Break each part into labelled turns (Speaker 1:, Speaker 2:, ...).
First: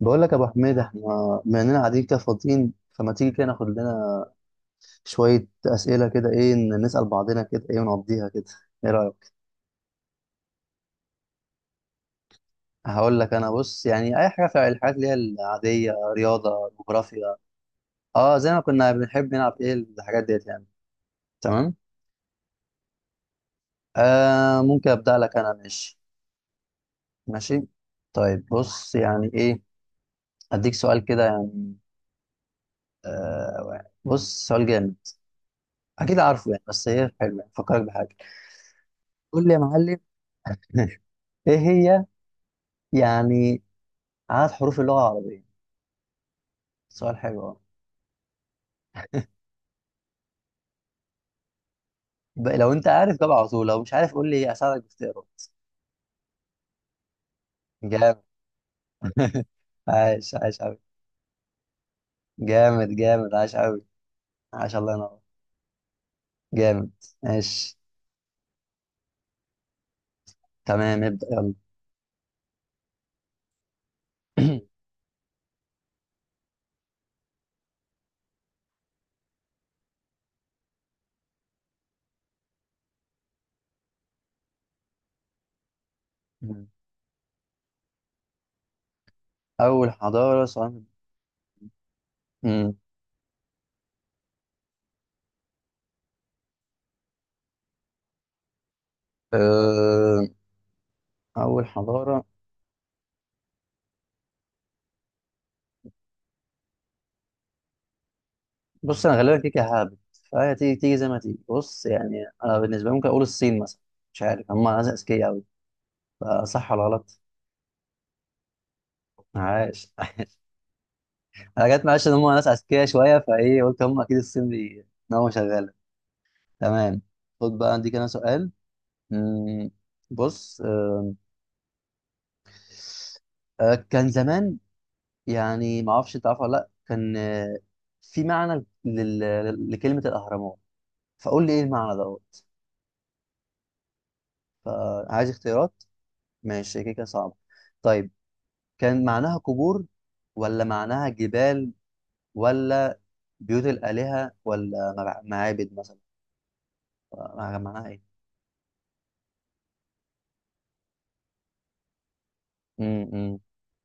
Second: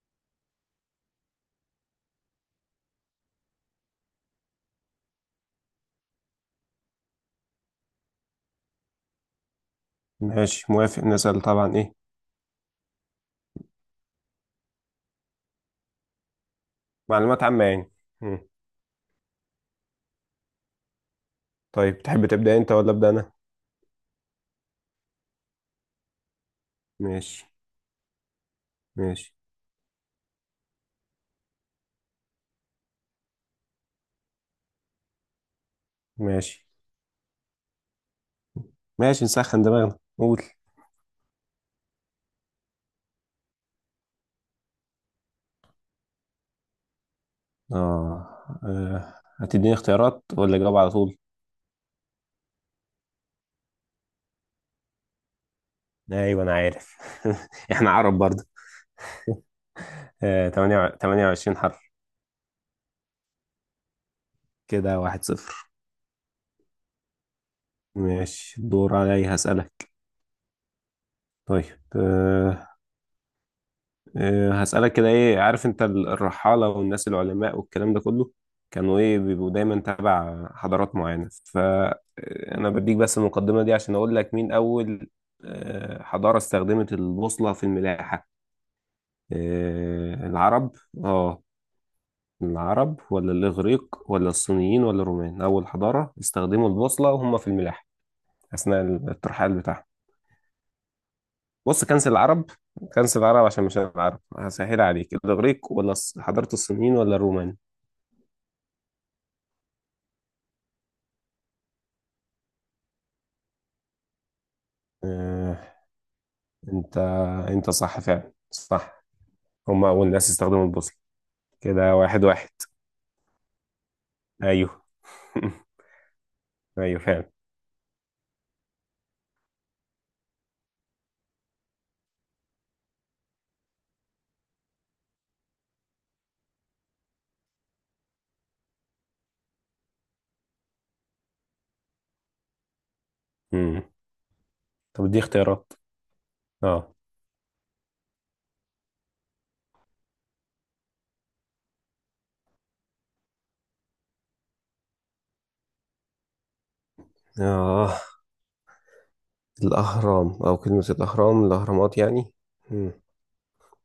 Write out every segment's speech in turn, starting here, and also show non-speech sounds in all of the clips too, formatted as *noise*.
Speaker 1: بقول لك يا ابو حميد احنا بما اننا قاعدين كده فاضيين فما تيجي كده ناخد لنا شويه اسئله كده ايه نسال بعضنا كده ايه ونقضيها كده، ايه رايك؟
Speaker 2: ماشي، موافق. نسأل طبعا، ايه؟
Speaker 1: هقول لك، انا بص يعني اي حاجه في الحاجات اللي هي العاديه، رياضه، جغرافيا،
Speaker 2: معلومات عامة يعني.
Speaker 1: اه
Speaker 2: مم.
Speaker 1: زي ما كنا بنحب نلعب ايه الحاجات ديت يعني. تمام.
Speaker 2: طيب، تحب تبدأ انت ولا أبدأ انا؟
Speaker 1: ممكن ابدا لك انا، ماشي؟
Speaker 2: ماشي.
Speaker 1: ماشي. طيب بص يعني
Speaker 2: ماشي
Speaker 1: ايه، اديك سؤال كده يعني. بص سؤال جامد، اكيد عارفه يعني
Speaker 2: ماشي
Speaker 1: بس ايه حلو يعني، فكرك بحاجه.
Speaker 2: ماشي
Speaker 1: قول لي يا
Speaker 2: نسخن دماغنا،
Speaker 1: معلم.
Speaker 2: قول.
Speaker 1: *laughs* ايه هي يعني؟ عدد حروف اللغة العربية. سؤال حلو أوي.
Speaker 2: اه آه، هتديني اختيارات ولا اجاوب على طول؟
Speaker 1: لو أنت عارف جاوب على طول، لو مش عارف قول لي أساعدك باختيارات.
Speaker 2: ايوه انا عارف. *laughs* احنا عرب
Speaker 1: جامد.
Speaker 2: برضه.
Speaker 1: *laughs* عاش
Speaker 2: آه،
Speaker 1: عاش أوي.
Speaker 2: تمانية 28 حرف.
Speaker 1: جامد جامد، عاش أوي، عاش، الله
Speaker 2: كده
Speaker 1: ينور.
Speaker 2: واحد صفر.
Speaker 1: جامد. ماشي،
Speaker 2: ماشي، الدور عليا هسألك.
Speaker 1: تمام ابدأ يلا.
Speaker 2: طيب. آه، هسألك كده، ايه عارف انت الرحالة والناس العلماء والكلام ده كله كانوا ايه بيبقوا دايما تبع حضارات معينة؟ فأنا بديك بس المقدمة دي عشان اقول لك مين أول حضارة
Speaker 1: *clears throat*
Speaker 2: استخدمت البوصلة في الملاحة.
Speaker 1: أول
Speaker 2: آه،
Speaker 1: حضارة
Speaker 2: العرب.
Speaker 1: سؤال.
Speaker 2: اه،
Speaker 1: مم.
Speaker 2: العرب ولا الإغريق ولا الصينيين ولا الرومان أول حضارة استخدموا البوصلة وهم في الملاحة أثناء الترحال بتاعهم؟
Speaker 1: أه، أول
Speaker 2: بص، كنس
Speaker 1: حضارة.
Speaker 2: العرب، كنس العرب عشان مش العرب. هسهل عليك، الإغريق ولا حضارة الصينيين ولا الرومان.
Speaker 1: بص أنا غالبا كيكة هابت، فهي تيجي تيجي زي ما تيجي، بص يعني أنا بالنسبة لي ممكن أقول الصين مثلا، مش عارف هم ناس أذكياء أوي،
Speaker 2: آه،
Speaker 1: فصح ولا
Speaker 2: انت
Speaker 1: غلط؟
Speaker 2: انت صح، فعلا صح. هم
Speaker 1: عاش.
Speaker 2: اول ناس
Speaker 1: *laughs*
Speaker 2: استخدموا البوصله.
Speaker 1: انا جت
Speaker 2: كده
Speaker 1: معلش ان
Speaker 2: واحد
Speaker 1: هم ناس
Speaker 2: واحد.
Speaker 1: اذكياء شويه، فايه قلت هم اكيد الصين
Speaker 2: ايوه. *laughs*
Speaker 1: دي نومه شغاله.
Speaker 2: ايوه
Speaker 1: تمام.
Speaker 2: فعلا.
Speaker 1: خد بقى عندي كده سؤال. مم، بص، كان زمان يعني ما اعرفش انت عارف ولا لا، كان في معنى لكلمه الاهرامات، فقول لي ايه المعنى دوت.
Speaker 2: مم. طب دي
Speaker 1: فعايز
Speaker 2: اختيارات.
Speaker 1: اختيارات؟ ماشي كده
Speaker 2: اه
Speaker 1: كده صعب. طيب كان معناها قبور، ولا معناها جبال، ولا بيوت الالهه، ولا معابد مثلا؟ معناها ايه؟
Speaker 2: اه، الاهرام او كلمه الاهرامات يعني. مم.
Speaker 1: امم،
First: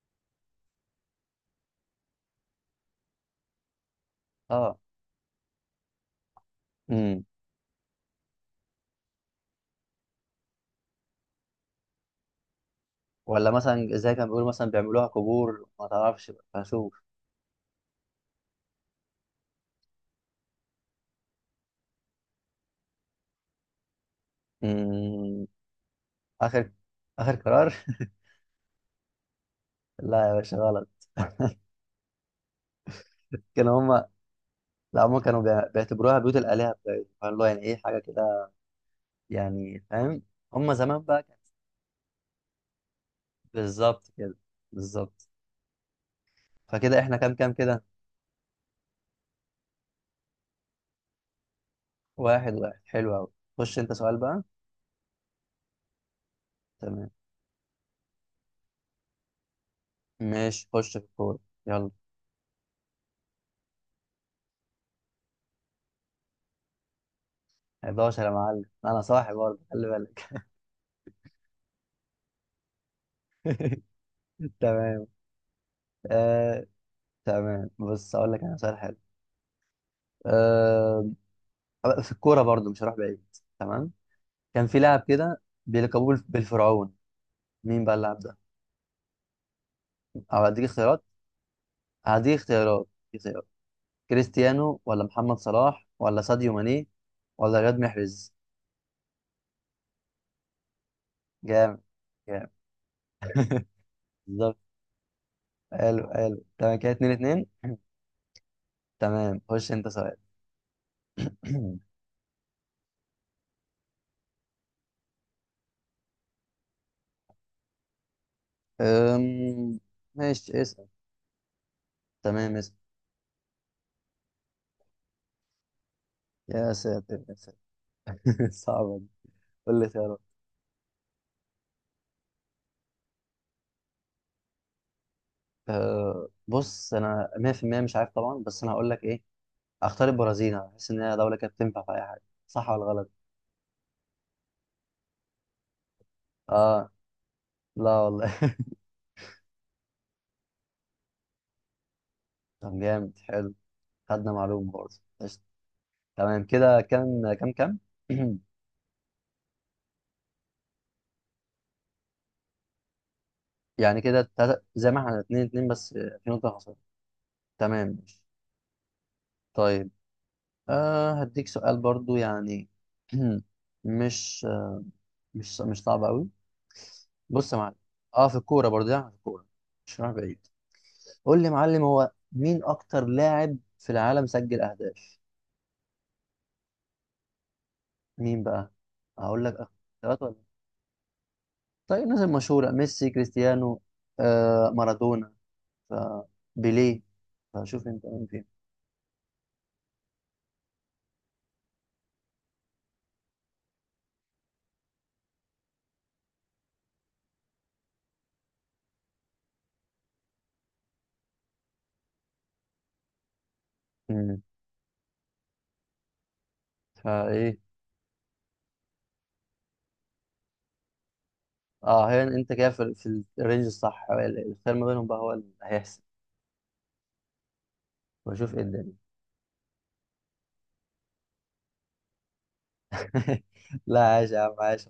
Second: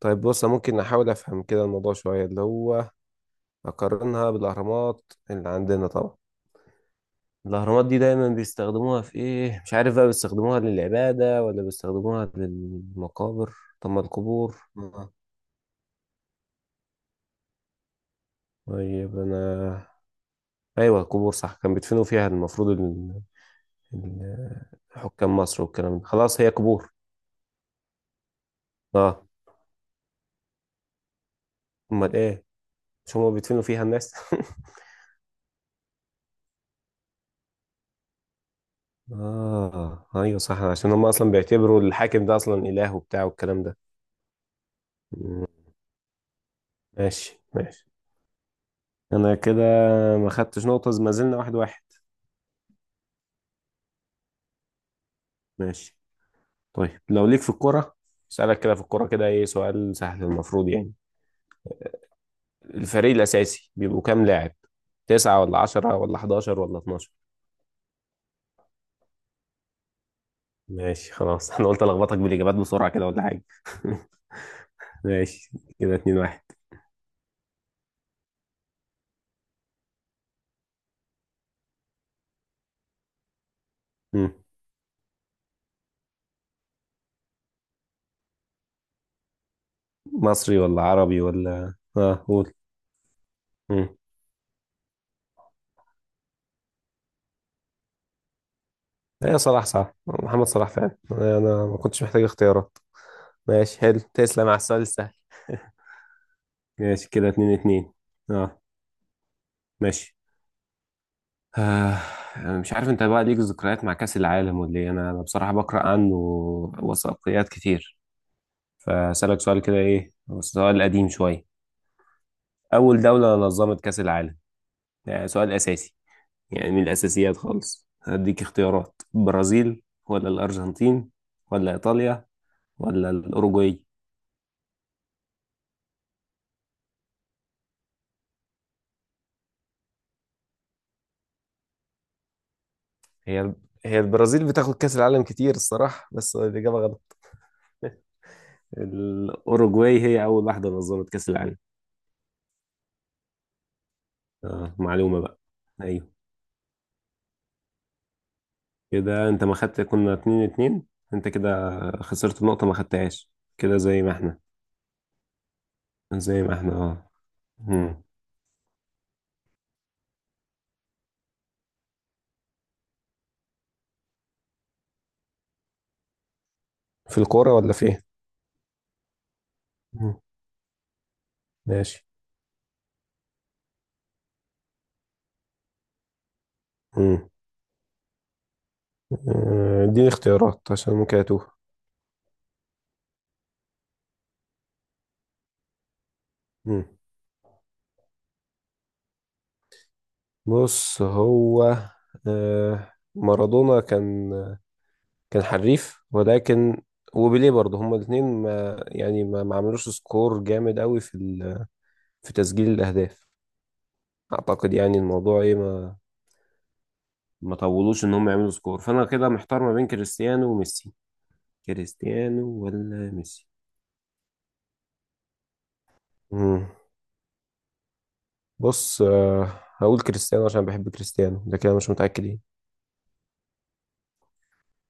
Speaker 2: طيب بص، أنا ممكن احاول افهم كده الموضوع شويه، اللي هو اقارنها
Speaker 1: اه،
Speaker 2: بالاهرامات اللي عندنا طبعا. الاهرامات دي دايما بيستخدموها في ايه، مش عارف بقى، بيستخدموها للعباده ولا بيستخدموها
Speaker 1: ولا
Speaker 2: للمقابر.
Speaker 1: مثلا
Speaker 2: طب ما
Speaker 1: زي كان بيقولوا
Speaker 2: القبور.
Speaker 1: مثلا بيعملوها
Speaker 2: آه.
Speaker 1: قبور، ما تعرفش بقى، هشوف.
Speaker 2: طيب انا، ايوه القبور صح، كان بيدفنوا فيها المفروض ال- حكام
Speaker 1: مم،
Speaker 2: مصر والكلام ده، خلاص هي
Speaker 1: اخر
Speaker 2: قبور.
Speaker 1: اخر قرار. *laughs*
Speaker 2: اه.
Speaker 1: لا يا باشا، غلط. *laughs*
Speaker 2: امال ايه، مش هما بيدفنوا
Speaker 1: كانوا
Speaker 2: فيها
Speaker 1: هم،
Speaker 2: الناس؟
Speaker 1: لا هم كانوا بيعتبروها بيوت الآلهة بتاعتهم، فاللي هو يعني ايه حاجة كده
Speaker 2: *laughs*
Speaker 1: يعني،
Speaker 2: اه،
Speaker 1: فاهم؟
Speaker 2: ايوه صح،
Speaker 1: هم
Speaker 2: عشان
Speaker 1: زمان
Speaker 2: هما
Speaker 1: بقى
Speaker 2: اصلا
Speaker 1: كان
Speaker 2: بيعتبروا الحاكم ده اصلا اله وبتاع والكلام ده.
Speaker 1: بالظبط كده، بالظبط.
Speaker 2: مم،
Speaker 1: فكده احنا كام
Speaker 2: ماشي
Speaker 1: كام كده؟
Speaker 2: ماشي. انا كده ما خدتش نقطة، ما زلنا واحد واحد.
Speaker 1: واحد واحد، حلو قوي. خش انت سؤال بقى.
Speaker 2: ماشي، طيب
Speaker 1: تمام
Speaker 2: لو ليك في الكرة، اسألك كده في الكرة كده، ايه سؤال سهل
Speaker 1: ماشي،
Speaker 2: المفروض
Speaker 1: خش
Speaker 2: يعني.
Speaker 1: في الكورة، يلا.
Speaker 2: الفريق الأساسي بيبقوا كام لاعب، تسعة ولا عشرة ولا حداشر ولا اتناشر؟
Speaker 1: 11 يا معلم، انا صاحي برضه خلي بالك.
Speaker 2: ماشي خلاص. *laughs* انا قلت الخبطك بالاجابات بسرعه كده ولا حاجه. *laughs*
Speaker 1: *laughs* تمام.
Speaker 2: ماشي، كده اتنين واحد.
Speaker 1: آه تمام، بص اقول لك انا سؤال حلو. آه، في الكورة برضو مش هروح بعيد. تمام.
Speaker 2: مم.
Speaker 1: كان في لاعب كده بيلقبوه بالفرعون، مين بقى اللاعب ده؟ او
Speaker 2: مصري ولا عربي ولا اه قول.
Speaker 1: هديك اختيارات.
Speaker 2: مم.
Speaker 1: كريستيانو، ولا محمد صلاح، ولا ساديو ماني، ولا رياض محرز؟
Speaker 2: ايه، صلاح. صح، محمد صلاح فعلا، انا ما
Speaker 1: جامد
Speaker 2: كنتش محتاج
Speaker 1: جامد.
Speaker 2: اختيارات. ماشي حلو، تسلم
Speaker 1: بالظبط.
Speaker 2: على السؤال السهل. *laughs*
Speaker 1: حلو حلو تمام، كده
Speaker 2: ماشي
Speaker 1: اتنين
Speaker 2: كده
Speaker 1: اتنين.
Speaker 2: اتنين
Speaker 1: *clears throat*
Speaker 2: اتنين. اه
Speaker 1: تمام، خش انت
Speaker 2: ماشي.
Speaker 1: سؤال. *clears throat*
Speaker 2: آه. أنا مش عارف انت بقى ليك ذكريات مع كأس العالم ولا ايه، انا بصراحة بقرأ عنه وثائقيات كتير. فأسألك سؤال كده،
Speaker 1: أم...
Speaker 2: ايه هو
Speaker 1: ماشي
Speaker 2: سؤال
Speaker 1: اسأل.
Speaker 2: قديم شوية.
Speaker 1: تمام اسأل.
Speaker 2: أول دولة نظمت كأس العالم، يعني سؤال أساسي، يعني
Speaker 1: يا
Speaker 2: من
Speaker 1: ساتر يا
Speaker 2: الأساسيات
Speaker 1: ساتر.
Speaker 2: خالص. هديك
Speaker 1: *laughs* صعبة
Speaker 2: اختيارات،
Speaker 1: دي، قول
Speaker 2: برازيل
Speaker 1: لي اختيارات.
Speaker 2: ولا الأرجنتين ولا إيطاليا ولا الأوروجواي.
Speaker 1: بص انا 100% مش عارف طبعا، بس انا هقول لك ايه، اختار البرازيل، انا بحس ان هي دوله كانت تنفع في اي حاجه، صح ولا غلط؟
Speaker 2: هي هي البرازيل بتاخد كأس العالم كتير الصراحة، بس الإجابة
Speaker 1: اه،
Speaker 2: غلط. *laughs*
Speaker 1: لا والله.
Speaker 2: الأوروجواي هي أول واحدة نظمت كأس العالم.
Speaker 1: *laughs* طب جامد حلو، خدنا معلومه
Speaker 2: آه،
Speaker 1: برضه.
Speaker 2: معلومة بقى.
Speaker 1: قشطة.
Speaker 2: أيوه.
Speaker 1: تمام كده كام كام كام. *clears throat*
Speaker 2: كده أنت ما خدت، كنا اتنين اتنين، أنت كده خسرت النقطة ما خدتهاش. كده
Speaker 1: يعني
Speaker 2: زي ما
Speaker 1: كده
Speaker 2: احنا،
Speaker 1: زي ما احنا اتنين اتنين بس في
Speaker 2: زي
Speaker 1: نقطه
Speaker 2: ما احنا.
Speaker 1: خساره.
Speaker 2: اه.
Speaker 1: تمام
Speaker 2: مم.
Speaker 1: ماشي. طيب، آه هديك سؤال برضه يعني. *clears throat* مش مش صعب قوي.
Speaker 2: في
Speaker 1: بص
Speaker 2: الكورة
Speaker 1: يا
Speaker 2: ولا
Speaker 1: معلم،
Speaker 2: في إيه؟
Speaker 1: اه في الكوره برضه يعني، في الكوره مش رايح
Speaker 2: مم.
Speaker 1: بعيد. قول لي يا معلم،
Speaker 2: ماشي.
Speaker 1: هو مين اكتر لاعب في العالم سجل اهداف؟
Speaker 2: مم.
Speaker 1: مين بقى؟ هقول لك،
Speaker 2: اديني
Speaker 1: ثلاثة ولا،
Speaker 2: اختيارات عشان ممكن أتوه.
Speaker 1: طيب الناس المشهورة، ميسي، كريستيانو، آه مارادونا،
Speaker 2: مم.
Speaker 1: فبيليه، فشوف انت مين فين.
Speaker 2: بص هو، مارادونا كان حريف، ولكن وبيليه برضه هما الاثنين ما يعني ما ما عملوش سكور جامد قوي في في تسجيل الاهداف.
Speaker 1: مم.
Speaker 2: اعتقد يعني الموضوع ايه، ما
Speaker 1: فايه؟
Speaker 2: ما طولوش ان هم يعملوا سكور، فانا كده محتار ما بين كريستيانو وميسي.
Speaker 1: اه هي
Speaker 2: كريستيانو
Speaker 1: انت كده في
Speaker 2: ولا
Speaker 1: في
Speaker 2: ميسي؟
Speaker 1: الرينج الصح، الخير ما بينهم بقى هو اللي هيحسب،
Speaker 2: مم.
Speaker 1: واشوف ايه الدنيا.
Speaker 2: بص، هقول كريستيانو عشان بحب كريستيانو، لكن انا مش متأكد ايه.
Speaker 1: *laughs* لا، عاش يا عم عاش،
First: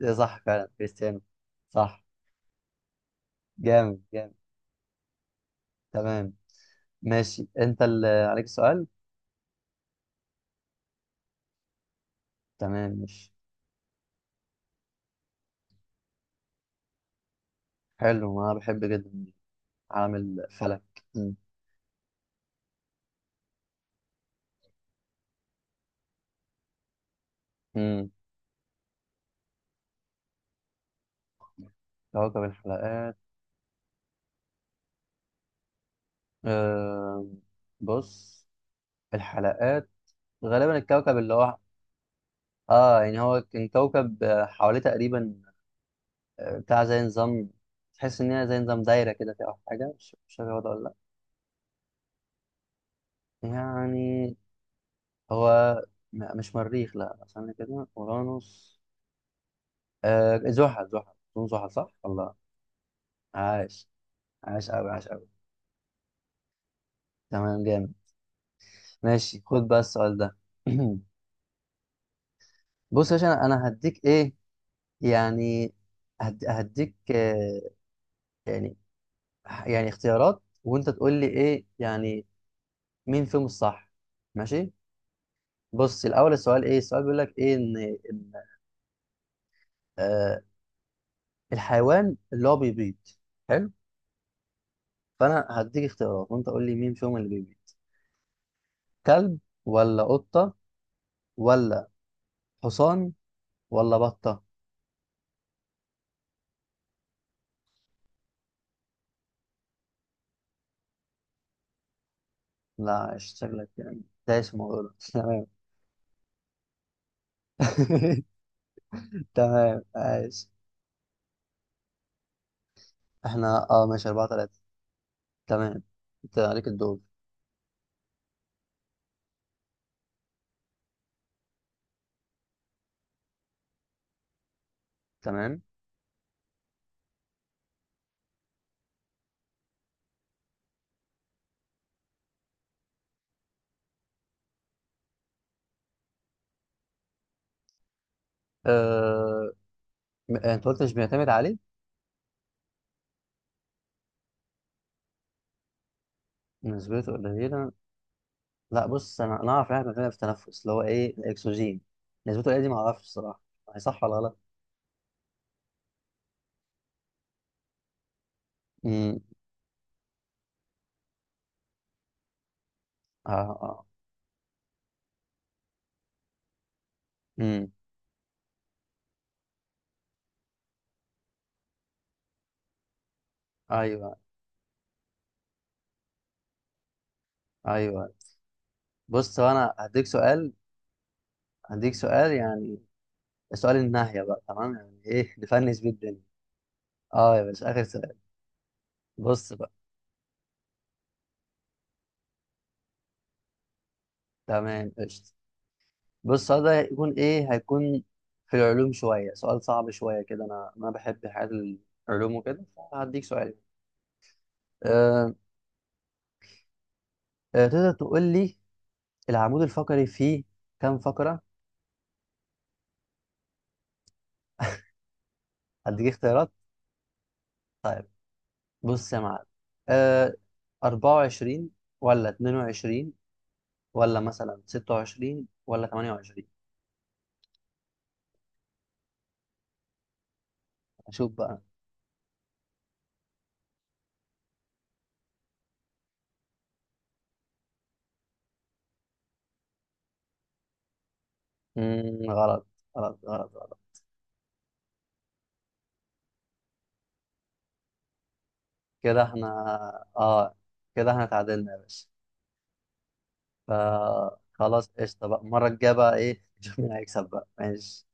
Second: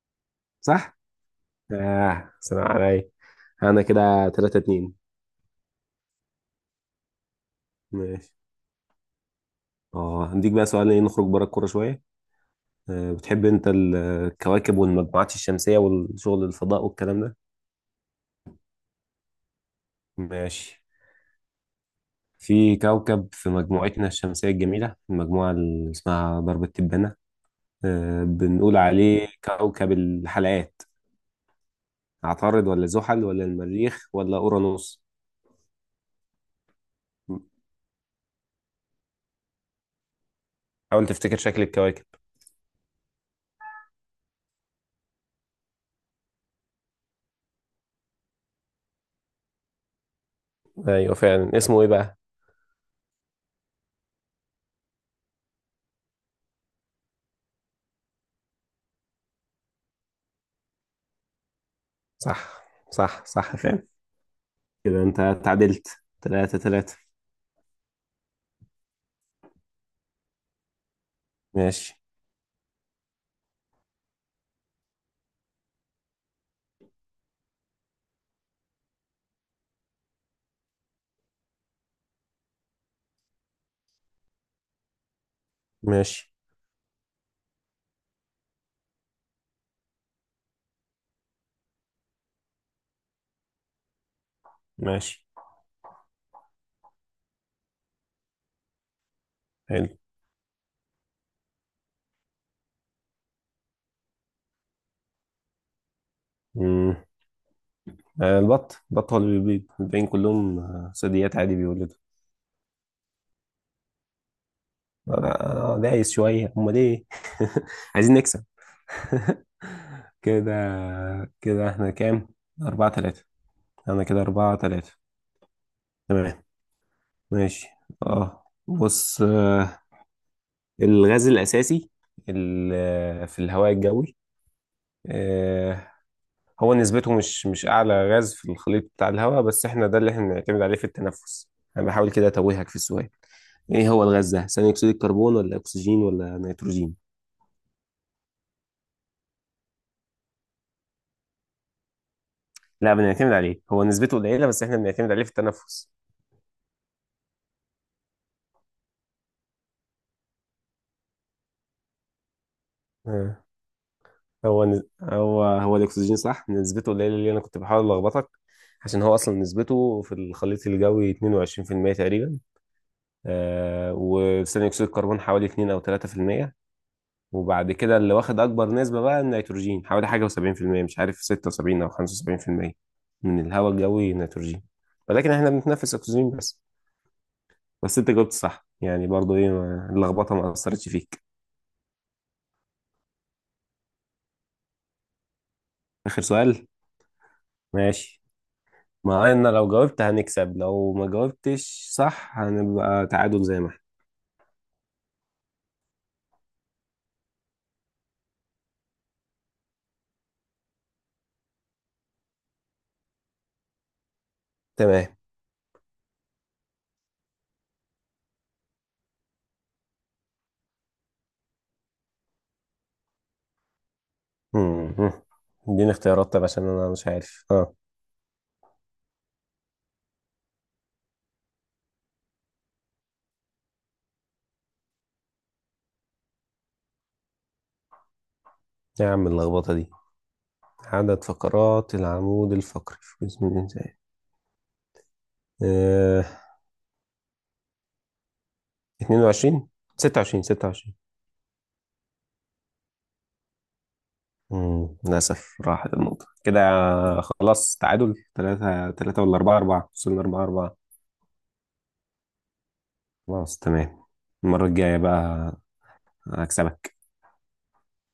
Speaker 1: ده صح فعلا
Speaker 2: صح؟
Speaker 1: كريستيانو. صح.
Speaker 2: سلام عليا. انا
Speaker 1: جامد
Speaker 2: كده
Speaker 1: جامد.
Speaker 2: 3-2.
Speaker 1: تمام ماشي، انت اللي
Speaker 2: ماشي.
Speaker 1: عليك السؤال.
Speaker 2: اه هنديك بقى سؤال، ايه نخرج بره الكوره شويه.
Speaker 1: تمام ماشي.
Speaker 2: بتحب انت الكواكب والمجموعات الشمسيه والشغل الفضاء والكلام ده؟
Speaker 1: حلو، انا بحب جدا عالم الفلك.
Speaker 2: ماشي.
Speaker 1: مم.
Speaker 2: في كوكب في مجموعتنا الشمسيه الجميله، المجموعه اللي اسمها درب التبانه،
Speaker 1: مم.
Speaker 2: بنقول عليه كوكب الحلقات.
Speaker 1: كوكب
Speaker 2: عطارد ولا
Speaker 1: الحلقات.
Speaker 2: زحل ولا المريخ ولا اورانوس؟
Speaker 1: أه بص، الحلقات، غالبا
Speaker 2: حاول
Speaker 1: الكوكب اللي
Speaker 2: تفتكر
Speaker 1: هو،
Speaker 2: شكل الكواكب.
Speaker 1: اه يعني هو كان كوكب حواليه تقريبا بتاع زي نظام، تحس ان هي زي نظام دايره كده فيها أو حاجه، مش فاكر هو ده ولا لا
Speaker 2: ايوه فعلا، اسمه ايه بقى؟
Speaker 1: يعني. هو مش مريخ، لا استنى كده، اورانوس، آه زحل زحل، اظن زحل صح. الله،
Speaker 2: صح صح صح،
Speaker 1: عاش،
Speaker 2: فعلا.
Speaker 1: عاش قوي
Speaker 2: كده
Speaker 1: عاش
Speaker 2: انت
Speaker 1: قوي.
Speaker 2: تعادلت تلاتة تلاتة.
Speaker 1: تمام جامد. ماشي، خد بقى السؤال ده. *clears throat*
Speaker 2: ماشي
Speaker 1: بص يا باشا، انا أنا هديك ايه يعني، هديك يعني يعني اختيارات، وانت تقول لي ايه يعني مين فيهم الصح. ماشي. بص
Speaker 2: ماشي
Speaker 1: الاول السؤال ايه، السؤال بيقول لك ايه ان ان آه الحيوان اللي هو بيبيض. حلو.
Speaker 2: ماشي
Speaker 1: فانا هديك اختيارات، وانت قول لي مين فيهم اللي بيبيض؟ كلب، ولا قطة، ولا حصان، ولا بطة؟
Speaker 2: حلو. آه، البط، البط هو اللي بيبيض، الباقيين كلهم ثدييات عادي بيولدوا.
Speaker 1: لا شكلك يعني دايس في الموضوع ده. *laughs* تمام.
Speaker 2: أنا دايس شوية هما ليه. *laughs* عايزين نكسب.
Speaker 1: *laughs*
Speaker 2: *laughs*
Speaker 1: تمام عايش.
Speaker 2: كده كده احنا كام؟ أربعة تلاتة.
Speaker 1: احنا اه
Speaker 2: أنا
Speaker 1: ماشي،
Speaker 2: كده
Speaker 1: أربعة
Speaker 2: أربعة
Speaker 1: تلاتة.
Speaker 2: تلاتة.
Speaker 1: تمام. انت
Speaker 2: تمام
Speaker 1: عليك الدور.
Speaker 2: ماشي. اه بص، الغاز الأساسي في الهواء الجوي،
Speaker 1: تمام.
Speaker 2: آه، هو نسبته مش أعلى غاز في الخليط بتاع الهواء، بس احنا ده اللي احنا بنعتمد عليه في التنفس. أنا بحاول كده أتوهك في السؤال. ايه هو الغاز ده، ثاني اكسيد الكربون ولا اكسجين ولا نيتروجين؟
Speaker 1: آه... انت قلت مش بيعتمد عليه؟
Speaker 2: لا بنعتمد عليه، هو نسبته قليله بس احنا بنعتمد عليه في التنفس.
Speaker 1: نسبته قليلة؟ لا بص أنا أنا أعرف إحنا بنعمل في التنفس اللي هو إيه الأكسجين، نسبته قليلة دي معرفش الصراحة،
Speaker 2: آه.
Speaker 1: هي صح ولا غلط؟
Speaker 2: هو هو الاكسجين صح، نسبته قليله اللي انا كنت بحاول الخبطك، عشان هو
Speaker 1: امم.
Speaker 2: اصلا نسبته في الخليط الجوي 22% تقريبا.
Speaker 1: آه آه.
Speaker 2: وثاني اكسيد الكربون حوالي 2 او 3%.
Speaker 1: امم.
Speaker 2: وبعد كده اللي واخد اكبر نسبه بقى النيتروجين، حوالي حاجه و70%، مش عارف 76 او 75% من الهواء الجوي
Speaker 1: أيوه.
Speaker 2: نيتروجين. ولكن احنا بنتنفس اكسجين بس. بس انت
Speaker 1: أيوه.
Speaker 2: جاوبت صح يعني، برضو
Speaker 1: بص
Speaker 2: ايه
Speaker 1: هو أنا هديك
Speaker 2: اللخبطه ما
Speaker 1: سؤال،
Speaker 2: اثرتش فيك.
Speaker 1: هديك سؤال يعني، سؤال النهاية بقى تمام، يعني إيه نفنس بيه
Speaker 2: اخر
Speaker 1: الدنيا.
Speaker 2: سؤال.
Speaker 1: أه يا باشا، آخر سؤال.
Speaker 2: ماشي. مع ان
Speaker 1: بص
Speaker 2: لو
Speaker 1: بقى،
Speaker 2: جاوبت هنكسب، لو ما جاوبتش صح هنبقى تعادل زي ما احنا.
Speaker 1: تمام قشطة. بص السؤال ده هيكون إيه، هيكون في العلوم شوية، سؤال صعب شوية كده، أنا أنا بحب حاجات العلوم وكده، فهديك سؤال.
Speaker 2: تمام.
Speaker 1: أه. تقدر تقول لي العمود الفقري فيه كام فقرة؟
Speaker 2: مم. اديني
Speaker 1: هديك
Speaker 2: اختيارات طب،
Speaker 1: اختيارات.
Speaker 2: عشان انا مش عارف اه.
Speaker 1: طيب بص يا معلم، آه 24، ولا 22، ولا مثلا 26، ولا 28؟
Speaker 2: يا عم اللخبطه دي. عدد
Speaker 1: أشوف بقى.
Speaker 2: فقرات العمود الفقري في جسم الانسان. آه. 22، 26، 26.
Speaker 1: مم غلط، غلط غلط غلط.
Speaker 2: مم. للاسف راحت النقطه كده، خلاص تعادل 3-3
Speaker 1: كده
Speaker 2: ولا
Speaker 1: احنا،
Speaker 2: 4-4، وصلنا 4
Speaker 1: اه
Speaker 2: 4
Speaker 1: كده احنا اتعادلنا يا باشا.
Speaker 2: خلاص تمام. المرة
Speaker 1: فخلاص
Speaker 2: الجاية
Speaker 1: قشطة بقى،
Speaker 2: بقى
Speaker 1: المرة الجاية بقى ايه *laughs* نشوف مين
Speaker 2: هكسبك.
Speaker 1: هيكسب بقى، ماشي.